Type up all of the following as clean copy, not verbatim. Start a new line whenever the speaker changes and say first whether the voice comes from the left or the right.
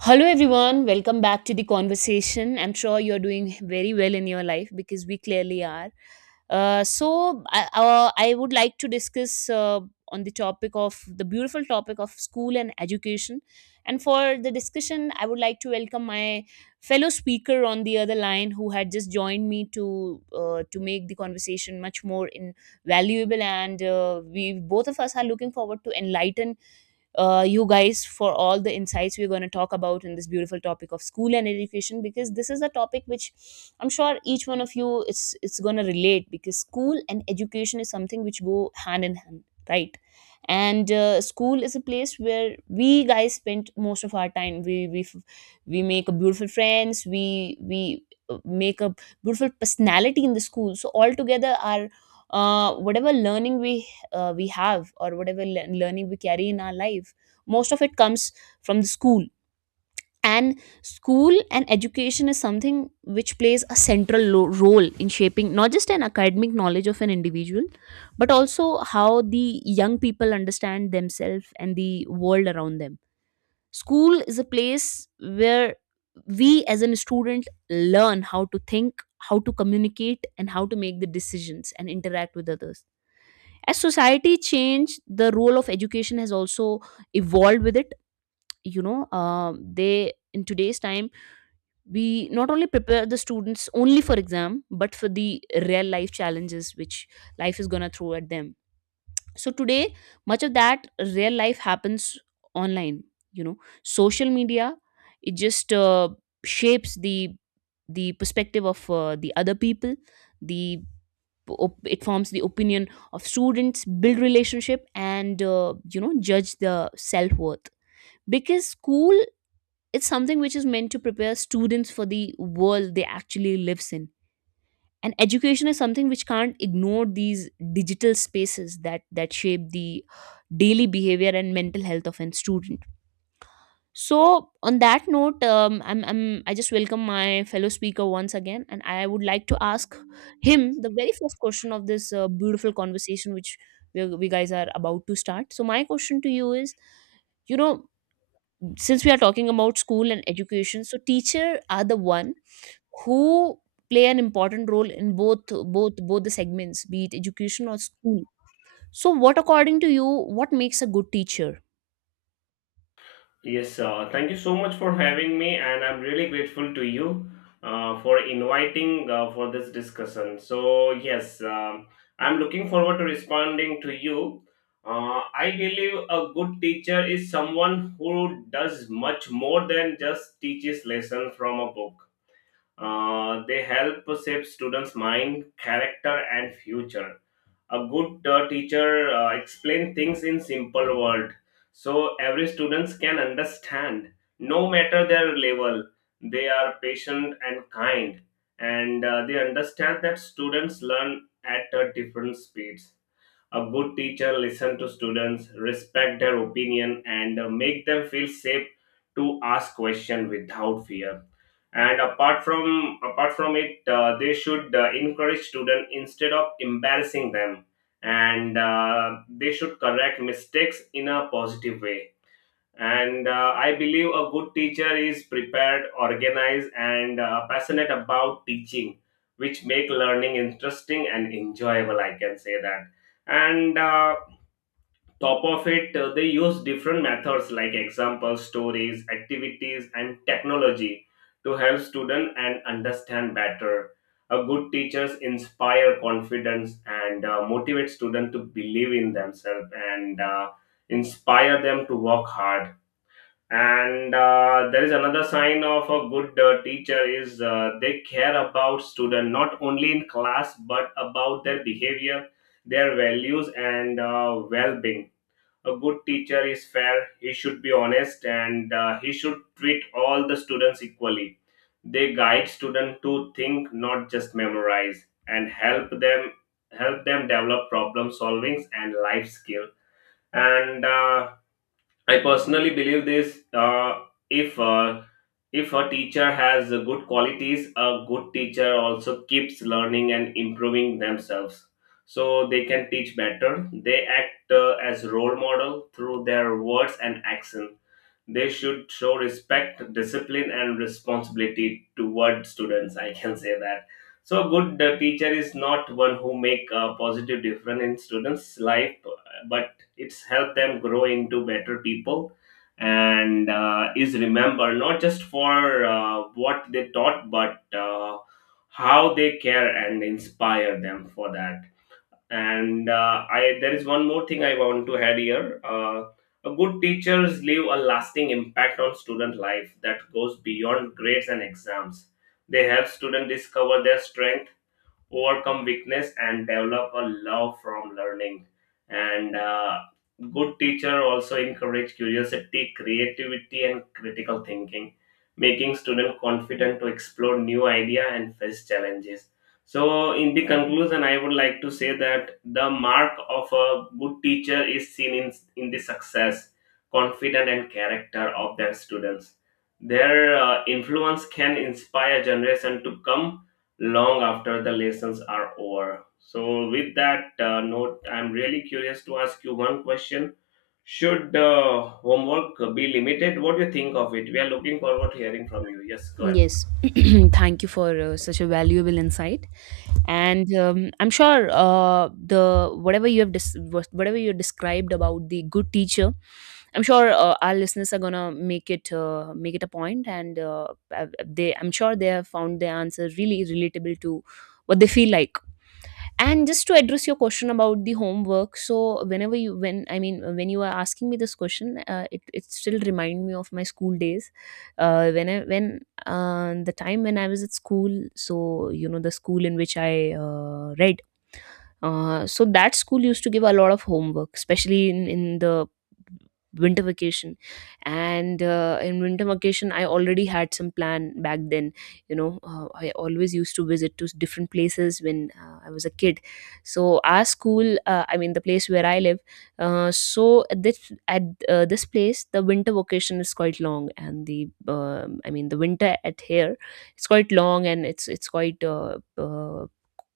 right: Hello, everyone. Welcome back to the conversation. I'm sure you're doing very well in your life because we clearly are. So I would like to discuss on the topic of the beautiful topic of school and education. And for the discussion, I would like to welcome my fellow speaker on the other line who had just joined me to make the conversation much more invaluable. And we both of us are looking forward to enlighten you guys for all the insights we're going to talk about in this beautiful topic of school and education, because this is a topic which I'm sure each one of you, it's going to relate, because school and education is something which go hand in hand, right. And school is a place where we guys spend most of our time. We make a beautiful friends. We make a beautiful personality in the school. So altogether our whatever learning we have, or whatever learning we carry in our life, most of it comes from the school. And school and education is something which plays a central role in shaping not just an academic knowledge of an individual, but also how the young people understand themselves and the world around them. School is a place where we as a student learn how to think, how to communicate, and how to make the decisions and interact with others. As society changed, the role of education has also evolved with it. You know um, they in today's time we not only prepare the students only for exam, but for the real life challenges which life is going to throw at them. So today much of that real life happens online, you know, social media. It just shapes the perspective of the other people. the it forms the opinion of students, build relationship, and judge the self-worth, because school is something which is meant to prepare students for the world they actually lives in. And education is something which can't ignore these digital spaces that shape the daily behavior and mental health of a student. So on that note, I just welcome my fellow speaker once again, and I would like to ask him the very first question of this beautiful conversation which we guys are about to start. So my question to you is, you know, since we are talking about school and education, so teacher are the one who play an important role in both the segments, be it education or school. So what according to you, what makes a good teacher?
left: Yes, thank you so much for having me, and I'm really grateful to you for inviting for this discussion. So yes, I'm looking forward to responding to you. I believe a good teacher is someone who does much more than just teaches lesson from a book. They help shape students' mind, character, and future. A good teacher explain things in simple word, so every students can understand, no matter their level. They are patient and kind, and they understand that students learn at a different speeds. A good teacher listen to students, respect their opinion, and make them feel safe to ask question without fear. And apart from it, they should encourage student instead of embarrassing them, and they should correct mistakes in a positive way, and I believe a good teacher is prepared, organized, and passionate about teaching, which make learning interesting and enjoyable, I can say that. And Top of it, they use different methods like examples, stories, activities, and technology to help students and understand better. A good teachers inspire confidence and motivate students to believe in themselves, and inspire them to work hard. And there is another sign of a good teacher is they care about student not only in class but about their behavior, their values, and well-being. A good teacher is fair, he should be honest, and he should treat all the students equally. They guide students to think, not just memorize, and help them develop problem solving and life skill. And I personally believe this. If uh, if a teacher has good qualities, a good teacher also keeps learning and improving themselves, so they can teach better. They act as role model through their words and actions. They should show respect, discipline, and responsibility toward students. I can say that. So, a good teacher is not one who make a positive difference in students' life, but it's help them grow into better people, and is remembered not just for what they taught, but how they care and inspire them for that. And uh, I there is one more thing I want to add here. A good teachers leave a lasting impact on student life that goes beyond grades and exams. They help students discover their strength, overcome weakness, and develop a love from learning. And Good teacher also encourage curiosity, creativity, and critical thinking, making student confident to explore new idea and face challenges. So in the conclusion, I would like to say that the mark of a good teacher is seen in the success, confidence, and character of their students. Their influence can inspire generation to come long after the lessons are over. So, with that note, I'm really curious to ask you one question. Should homework be limited? What do you think of it? We are looking forward to hearing from you. Yes, go ahead.
right: Yes, thank you for such a valuable insight. And I'm sure the whatever you have whatever you described about the good teacher, I'm sure our listeners are gonna make it a point, and they I'm sure they have found the answer really relatable to what they feel like. And just to address your question about the homework, so whenever you when I mean when you are asking me this question, it, it still remind me of my school days. When I when The time when I was at school, so you know, the school in which I read, so that school used to give a lot of homework, especially in the winter vacation. And in winter vacation I already had some plan back then. You know, I always used to visit to different places when I was a kid. So our school, I mean the place where I live, so at this place, the winter vacation is quite long, and the I mean the winter at here, it's quite long, and it's quite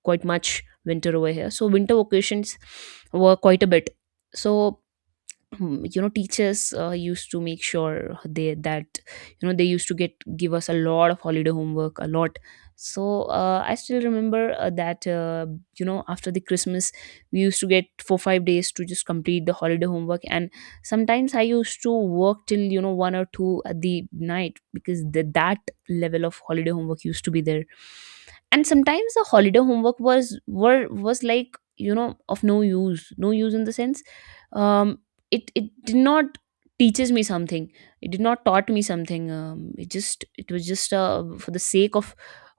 right: quite much winter over here. So winter vacations were quite a bit. So you know, teachers used to make sure they that you know, they used to get give us a lot of holiday homework, a lot. So I still remember that you know, after the Christmas we used to get 4-5 days to just complete the holiday homework. And sometimes I used to work till you know, one or two at the night, because that level of holiday homework used to be there. And sometimes the holiday homework was like you know, of no use. No use in the sense, um it, it did not teaches me something, it did not taught me something. It just, it was just for the sake of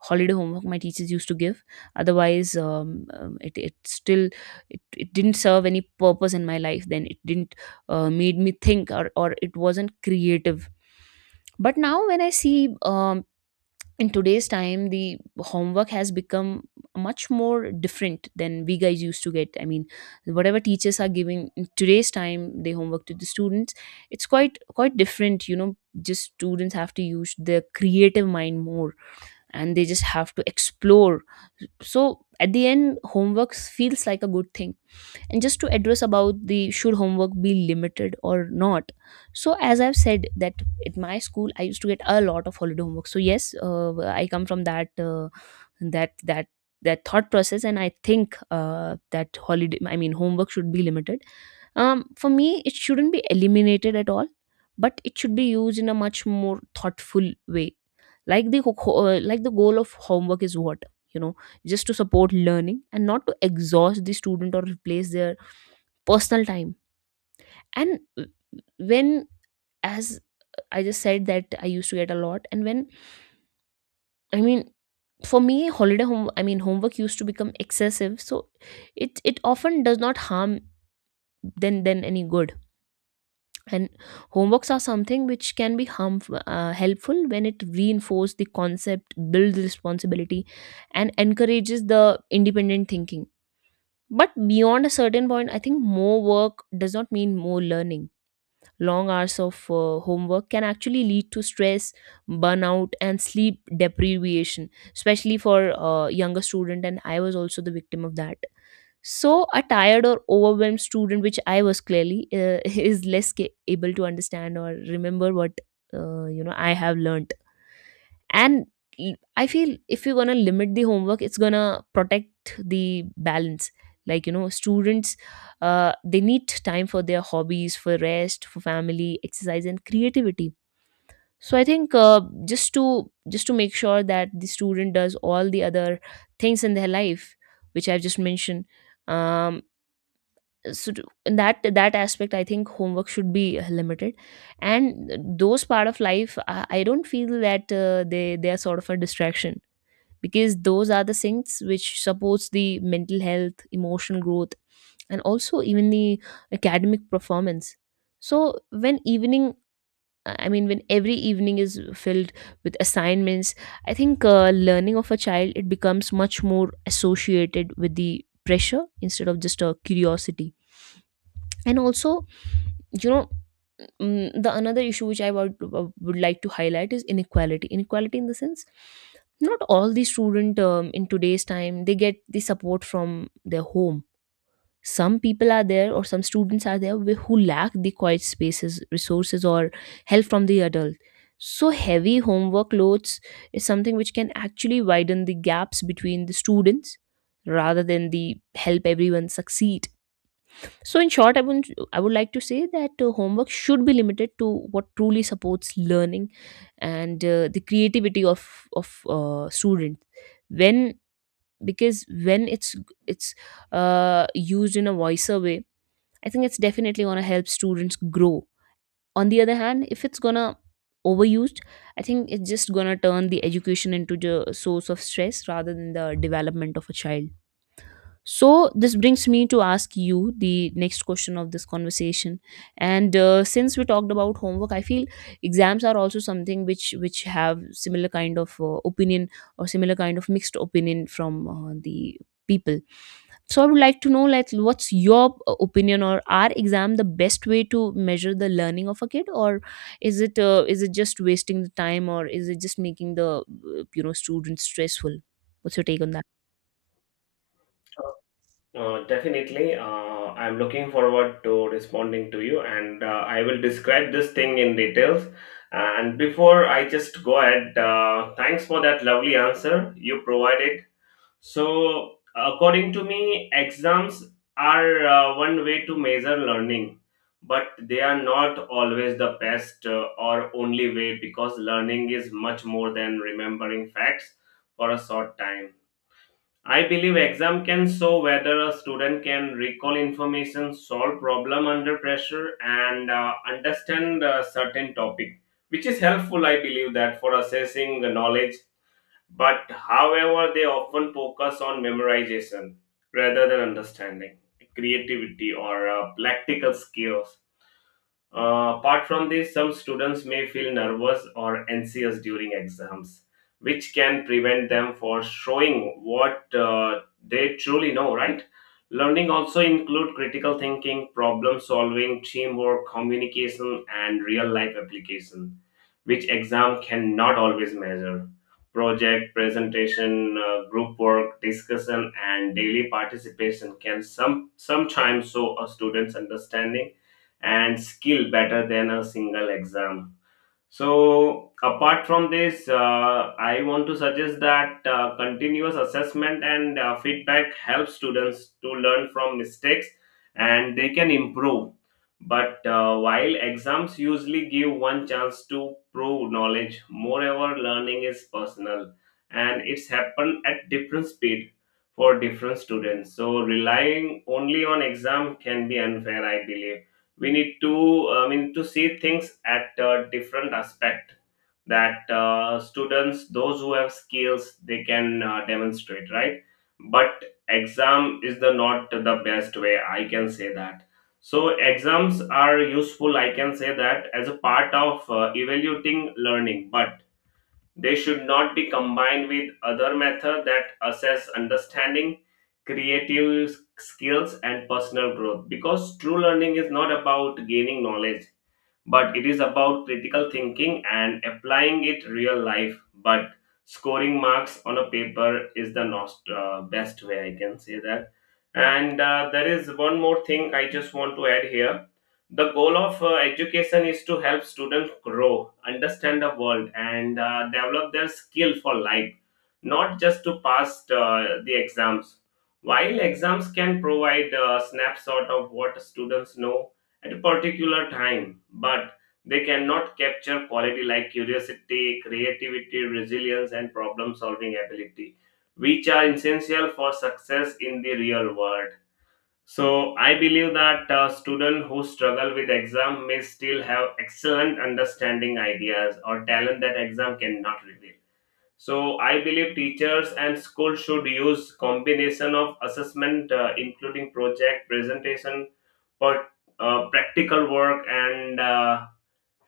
right: holiday homework my teachers used to give. Otherwise it, it still, it didn't serve any purpose in my life then. It didn't made me think, or it wasn't creative. But now when I see, um, in today's time, the homework has become much more different than we guys used to get. I mean, whatever teachers are giving in today's time, the homework to the students, it's quite different, you know. Just students have to use their creative mind more, and they just have to explore. So at the end, homeworks feels like a good thing. And just to address about the should homework be limited or not, so as I've said that at my school I used to get a lot of holiday homework. So yes, I come from that that thought process, and I think that holiday I mean homework should be limited. For me, it shouldn't be eliminated at all, but it should be used in a much more thoughtful way. Like the like the goal of homework is what, you know, just to support learning, and not to exhaust the student or replace their personal time. And when, as I just said that I used to get a lot, and when, I mean, for me, holiday home I mean homework used to become excessive, so it often does not harm than any good. And homeworks are something which can be harmful helpful when it reinforces the concept, builds responsibility, and encourages the independent thinking. But beyond a certain point, I think more work does not mean more learning. Long hours of homework can actually lead to stress, burnout, and sleep deprivation, especially for younger student. And I was also the victim of that. So a tired or overwhelmed student, which I was clearly, is less able to understand or remember what you know I have learned. And I feel if you're gonna limit the homework, it's gonna protect the balance. Like you know, students they need time for their hobbies, for rest, for family, exercise, and creativity. So I think just to make sure that the student does all the other things in their life which I've just mentioned. um so to, in that aspect, I think homework should be limited. And those part of life, I don't feel that they are sort of a distraction, because those are the things which supports the mental health, emotional growth, and also even the academic performance. So when every evening is filled with assignments, I think learning of a child, it becomes much more associated with the pressure instead of just a curiosity. And also, you know, the another issue which I would like to highlight is inequality. Inequality in the sense not all the student, in today's time, they get the support from their home. Some people are there, or some students are there who lack the quiet spaces, resources, or help from the adult. So heavy homework loads is something which can actually widen the gaps between the students, rather than the help everyone succeed. So in short, I would like to say that homework should be limited to what truly supports learning and the creativity of of student. When because when it's uh, used in a wiser way, I think it's definitely gonna help students grow. On the other hand, if it's gonna overused, I think it's just gonna turn the education into the source of stress rather than the development of a child. So this brings me to ask you the next question of this conversation. And since we talked about homework, I feel exams are also something which have similar kind of opinion, or similar kind of mixed opinion from the people. So, I would like to know, like, what's your opinion, or are exam the best way to measure the learning of a kid, or is it just wasting the time, or is it just making the students stressful? What's your take on that?
left: Definitely. I'm looking forward to responding to you, and I will describe this thing in details. And before I just go ahead, thanks for that lovely answer you provided. So, according to me, exams are one way to measure learning, but they are not always the best or only way, because learning is much more than remembering facts for a short time. I believe exam can show whether a student can recall information, solve problem under pressure, and understand a certain topic, which is helpful. I believe that for assessing the knowledge, but however, they often focus on memorization rather than understanding, creativity, or practical skills. Apart from this, some students may feel nervous or anxious during exams, which can prevent them for showing what they truly know, right? Learning also include critical thinking, problem solving, teamwork, communication, and real life application, which exam cannot always measure. Project, presentation, group work, discussion, and daily participation can sometimes show a student's understanding and skill better than a single exam. So, apart from this, I want to suggest that continuous assessment and feedback helps students to learn from mistakes, and they can improve. But while exams usually give one chance to prove knowledge, moreover, learning is personal and it's happened at different speed for different students. So, relying only on exam can be unfair. I believe we need to see things at a different aspect, that students those who have skills, they can demonstrate, right? But exam is the not the best way, I can say that. So exams are useful, I can say that, as a part of evaluating learning, but they should not be combined with other methods that assess understanding, creative skills, and personal growth, because true learning is not about gaining knowledge, but it is about critical thinking and applying it real life. But scoring marks on a paper is the most, best way, I can say that. And there is one more thing I just want to add here. The goal of education is to help students grow, understand the world, and develop their skill for life, not just to pass the exams. While exams can provide a snapshot of what students know at a particular time, but they cannot capture quality like curiosity, creativity, resilience, and problem solving ability, which are essential for success in the real world. So, I believe that students who struggle with exam may still have excellent understanding, ideas, or talent that exam cannot reveal. So I believe teachers and schools should use combination of assessment, including project, presentation, but practical work, and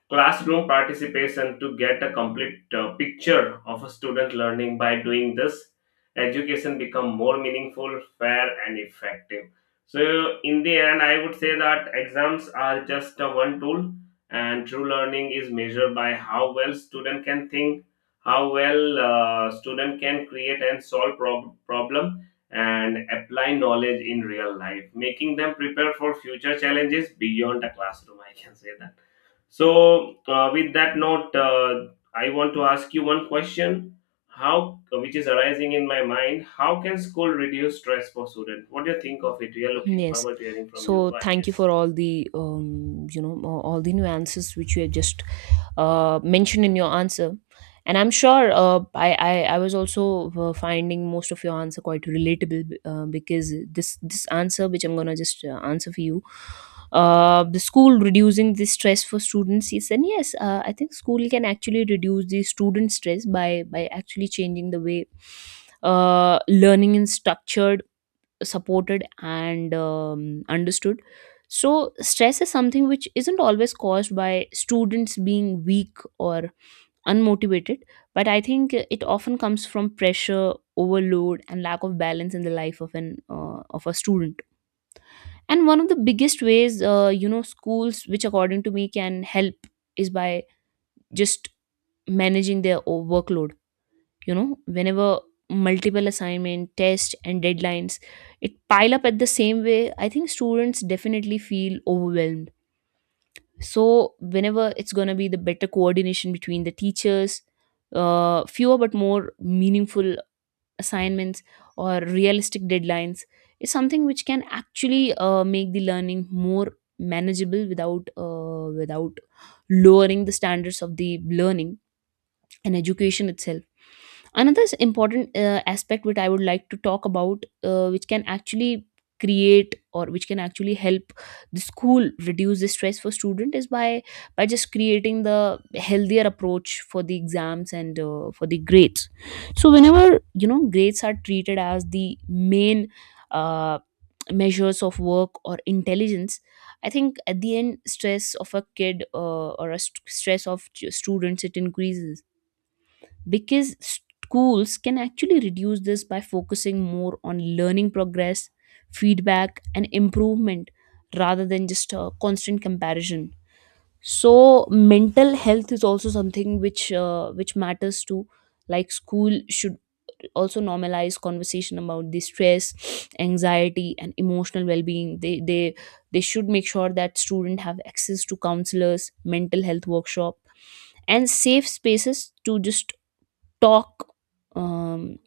left: classroom participation to get a complete picture of a student learning. By doing this, education become more meaningful, fair, and effective. So in the end, I would say that exams are just a one tool, and true learning is measured by how well student can think, how well student can create and problem and apply knowledge in real life, making them prepare for future challenges beyond the classroom, I can say that. So, with that note, I want to ask you one question, how which is arising in my mind. How can school reduce stress for students? What do you think of it? We are looking
right: Yes.
left: forward to hearing from you.
right: So
left: But
right: thank you
left: yes.
right: for all the all the nuances which you have just mentioned in your answer, and I'm sure I was also finding most of your answer quite relatable because this answer which I'm gonna just answer for you, the school reducing the stress for students is. And yes, I think school can actually reduce the student stress by actually changing the way learning is structured, supported, and understood. So stress is something which isn't always caused by students being weak or unmotivated, but I think it often comes from pressure, overload, and lack of balance in the life of an of a student. And one of the biggest ways, schools, which according to me can help, is by just managing their workload. You know, whenever multiple assignment test and deadlines, it pile up at the same way, I think students definitely feel overwhelmed. So whenever it's going to be the better coordination between the teachers, fewer but more meaningful assignments or realistic deadlines is something which can actually make the learning more manageable without without lowering the standards of the learning and education itself. Another important aspect which I would like to talk about, which can actually create, or which can actually help the school reduce the stress for student, is by just creating the healthier approach for the exams and for the grades. So whenever, you know, grades are treated as the main, uh, measures of work or intelligence, I think at the end stress of a kid, or stress of students, it increases, because schools can actually reduce this by focusing more on learning progress, feedback, and improvement rather than just constant comparison. So mental health is also something which, which matters too. Like school should also normalize conversation about the stress, anxiety, and emotional well-being. They should make sure that student have access to counselors, mental health workshop, and safe spaces to just talk, um,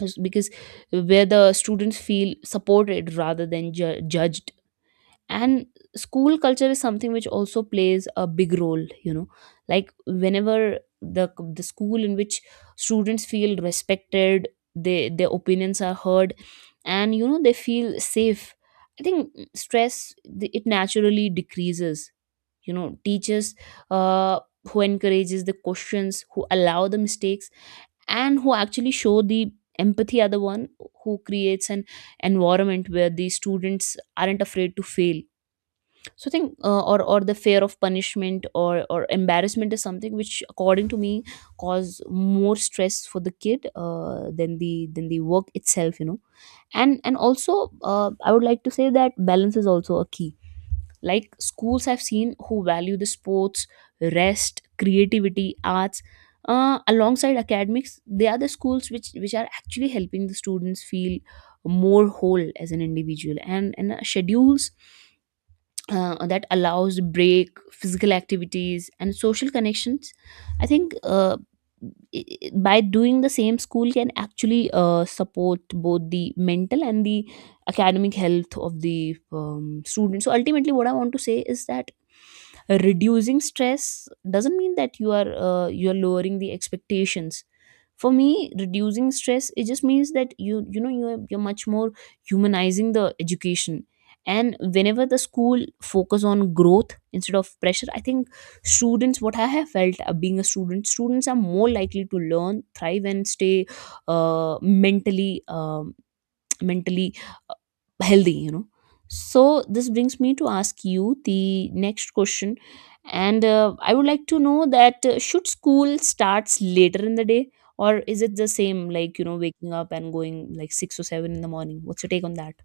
right: because where the students feel supported rather than judged. And school culture is something which also plays a big role, you know. Like whenever the school in which students feel respected, they their opinions are heard, and, you know, they feel safe, I think stress, it naturally decreases. You know, teachers uh, who encourages the questions, who allow the mistakes, and who actually show the empathy are the one who creates an environment where the students aren't afraid to fail. So I think or the fear of punishment or embarrassment is something which, according to me, cause more stress for the kid, than the work itself, you know. And also, I would like to say that balance is also a key. Like schools I've seen who value the sports, rest, creativity, arts, alongside academics, they are the schools which are actually helping the students feel more whole as an individual. And schedules that allows break, physical activities, and social connections, I think, by doing the same, school can actually support both the mental and the academic health of the students. So ultimately what I want to say is that reducing stress doesn't mean that you are, you are lowering the expectations. For me reducing stress it just means that you're much more humanizing the education. And whenever the school focus on growth instead of pressure, I think students, what I have felt being a student, students are more likely to learn, thrive, and stay mentally, mentally healthy, you know. So this brings me to ask you the next question. And I would like to know that, should school starts later in the day, or is it the same, like, you know, waking up and going like 6 or 7 in the morning? What's your take on that?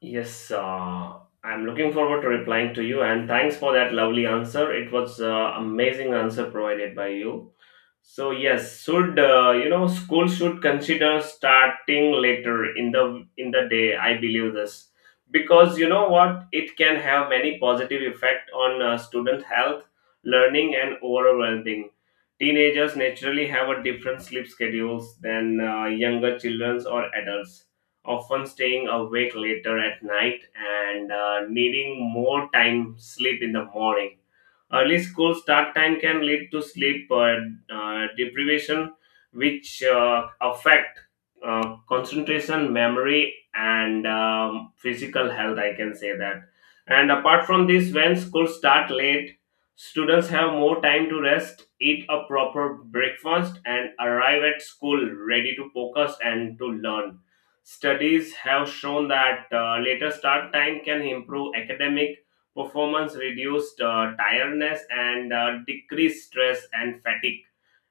left: Yes, I'm looking forward to replying to you, and thanks for that lovely answer. It was amazing answer provided by you. So yes, should school should consider starting later in the day. I believe this, because you know what, it can have many positive effect on student health, learning, and overall well-being. Teenagers naturally have a different sleep schedules than younger children or adults, often staying awake later at night and needing more time sleep in the morning. Early school start time can lead to sleep deprivation, which affect concentration, memory, and physical health. I can say that. And apart from this, when school start late, students have more time to rest, eat a proper breakfast, and arrive at school ready to focus and to learn. Studies have shown that later start time can improve academic performance, reduced tiredness, and decreased stress and fatigue,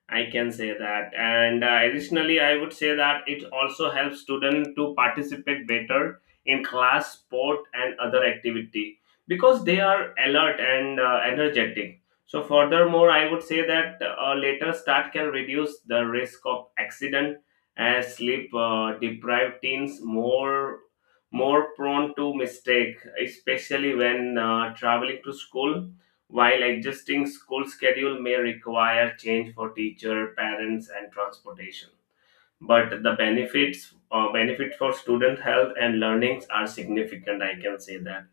left: I can say that. And additionally, I would say that it also helps students to participate better in class, sport, and other activity, because they are alert and energetic. So, furthermore, I would say that a later start can reduce the risk of accident, as sleep deprived teens more prone to mistake, especially when traveling to school, while adjusting school schedule may require change for teacher, parents, and transportation. But the benefit for student health and learnings are significant, I can say that.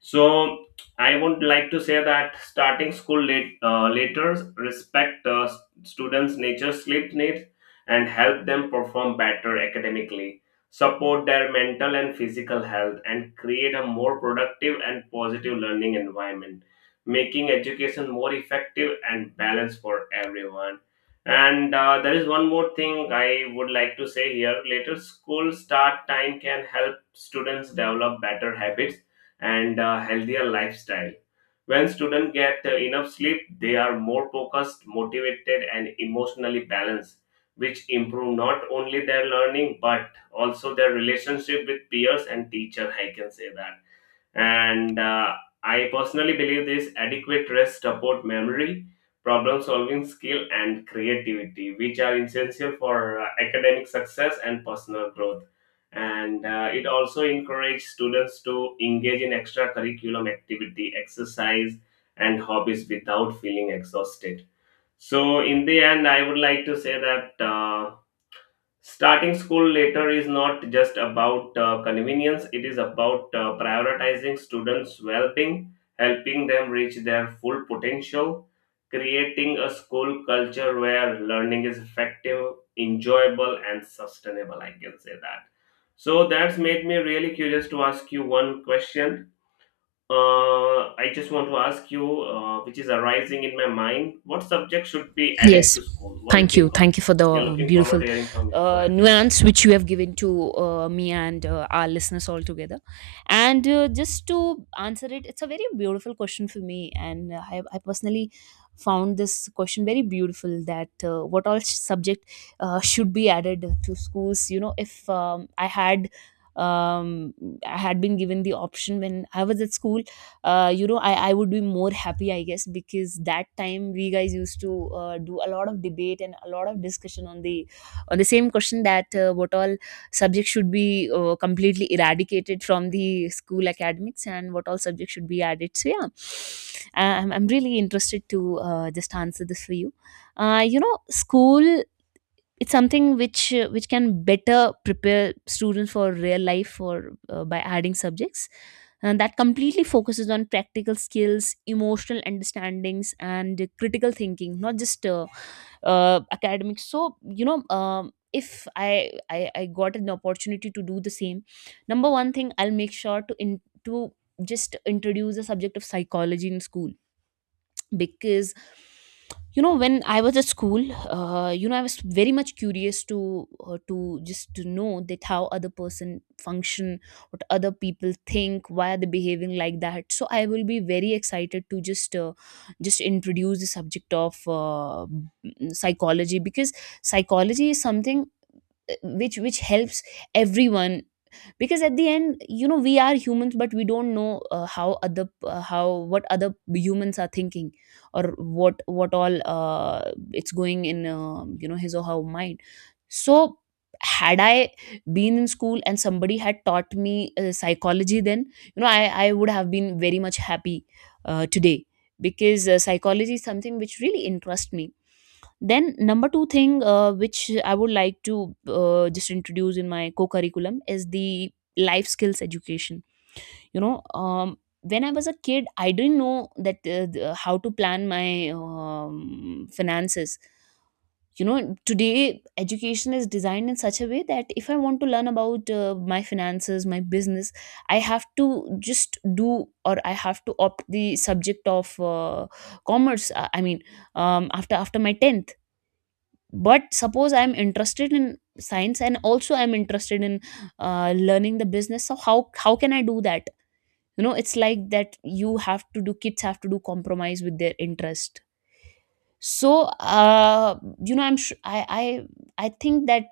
left: So I would like to say that starting school later respect students' nature sleep needs and help them perform better academically, support their mental and physical health, and create a more productive and positive learning environment, making education more effective and balanced for everyone. And there is one more thing I would like to say here. Later school start time can help students develop better habits and a healthier lifestyle. When students get enough sleep, they are more focused, motivated, and emotionally balanced, which improve not only their learning but also their relationship with peers and teacher, I can say that. And I personally believe this: adequate rest support memory, problem solving skill, and creativity, which are essential for academic success and personal growth. And it also encourages students to engage in extracurriculum activity, exercise, and hobbies without feeling exhausted. So in the end, I would like to say that, starting school later is not just about convenience, it is about prioritizing students' well being, helping them reach their full potential, creating a school culture where learning is effective, enjoyable, and sustainable. I can say that. So that's made me really curious to ask you one question. I just want to ask you, which is arising in my mind, what subject should be added
right: Yes.
left: to school? What do you
right: Thank you.
left: think of
right: Thank
left: it?
right: you for
left: We are
right: the
left: looking forward
right: beautiful
left: to hearing from you. Go ahead, yes.
right: nuance which you have given to me, and our listeners all together. And just to answer it, it's a very beautiful question for me. And I personally found this question very beautiful, that what all subject should be added to schools. You know, if um I had been given the option when I was at school, you know, I would be more happy, I guess, because that time we guys used to do a lot of debate and a lot of discussion on the same question, that what all subjects should be completely eradicated from the school academics and what all subjects should be added. So yeah, I'm really interested to just answer this for you. You know, school, it's something which, which can better prepare students for real life, for by adding subjects, and that completely focuses on practical skills, emotional understandings, and critical thinking, not just academics. So, you know, if I got an opportunity to do the same, number one thing I'll make sure to just introduce the subject of psychology in school, because, you know, when I was at school, I was very much curious to just to know that how other person function, what other people think, why are they behaving like that. So I will be very excited to just introduce the subject of, psychology, because psychology is something, which helps everyone, because at the end, you know, we are humans, but we don't know, how other how what other humans are thinking, or what all, it's going in, his or her mind. So had I been in school and somebody had taught me psychology, then, you know, I would have been very much happy today, because psychology is something which really interests me. Then number two thing, which I would like to just introduce in my co-curriculum, is the life skills education. You know, when I was a kid, I didn't know that, how to plan my finances. You know, today education is designed in such a way that if I want to learn about my finances, my business, I have to just do, or I have to opt the subject of commerce. I mean, after my tenth. But suppose I'm interested in science, and also I'm interested in learning the business, so how can I do that? You know, it's like that you have to do kids have to do compromise with their interest. So you know, I think that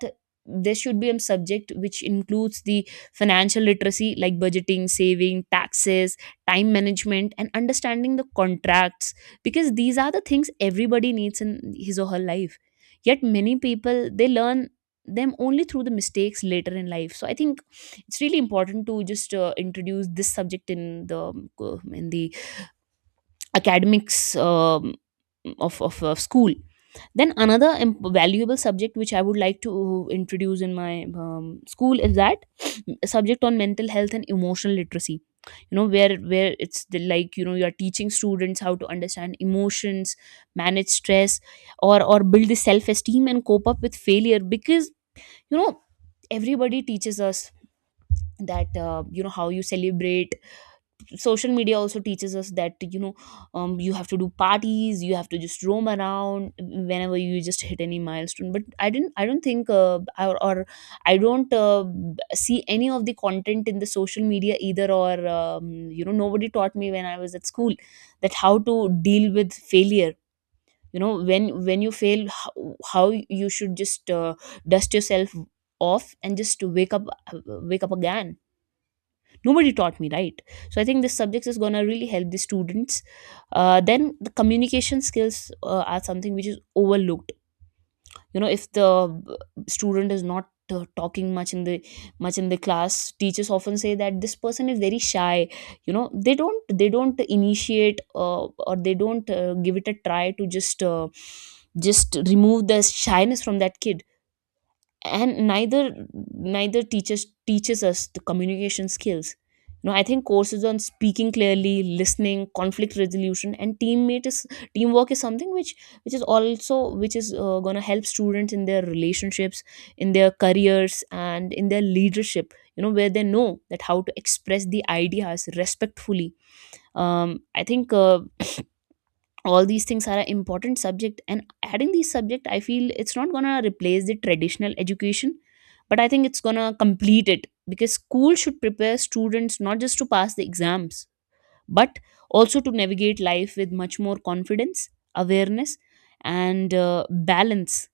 right: there should be a subject which includes the financial literacy, like budgeting, saving, taxes, time management, and understanding the contracts, because these are the things everybody needs in his or her life, yet many people they learn them only through the mistakes later in life. So I think it's really important to just introduce this subject in the, in the academics, of, school. Then another valuable subject which I would like to introduce in my school is that subject on mental health and emotional literacy. You know, where like, you know, you are teaching students how to understand emotions, manage stress, or build the self esteem and cope up with failure. Because, you know, everybody teaches us that, you know, how you celebrate. Social media also teaches us that, you know, you have to do parties, you have to just roam around whenever you just hit any milestone. But I don't think, or I don't see any of the content in the social media either, or, you know, nobody taught me when I was at school that how to deal with failure. You know, when you fail, how, you should just, dust yourself off and just wake up, uh, wake up again. Nobody taught me, right? So I think this subject is going to really help the students. Then the communication skills, are something which is overlooked. You know, if the student is not talking much in the, class, teachers often say that this person is very shy. You know, they don't initiate, or they don't give it a try to just remove the shyness from that kid, and neither teaches us the communication skills. You know, I think courses on speaking clearly, listening, conflict resolution, and teammate is teamwork is something which is also, which is going to help students in their relationships, in their careers, and in their leadership. You know, where they know that how to express the ideas respectfully. I think, all these things are an important subject, and adding these subject, I feel, it's not gonna replace the traditional education, but I think it's gonna complete it, because school should prepare students not just to pass the exams, but also to navigate life with much more confidence, awareness, and balance.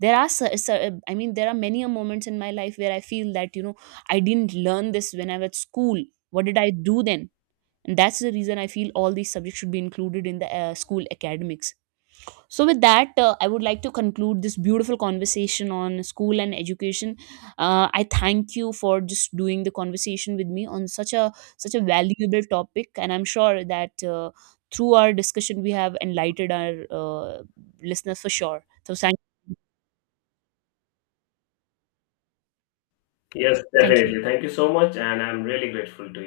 right: There are, I mean, there are many a moments in my life where I feel that, you know, I didn't learn this when I was at school. What did I do then? And that's the reason I feel all these subjects should be included in the school academics. So, with that, I would like to conclude this beautiful conversation on school and education. I thank you for just doing the conversation with me on such a valuable topic, and I'm sure that through our discussion we have enlightened our listeners for sure. So,
left: Yes,
right: thank you.
left: definitely. Thank you so much, and I'm really grateful to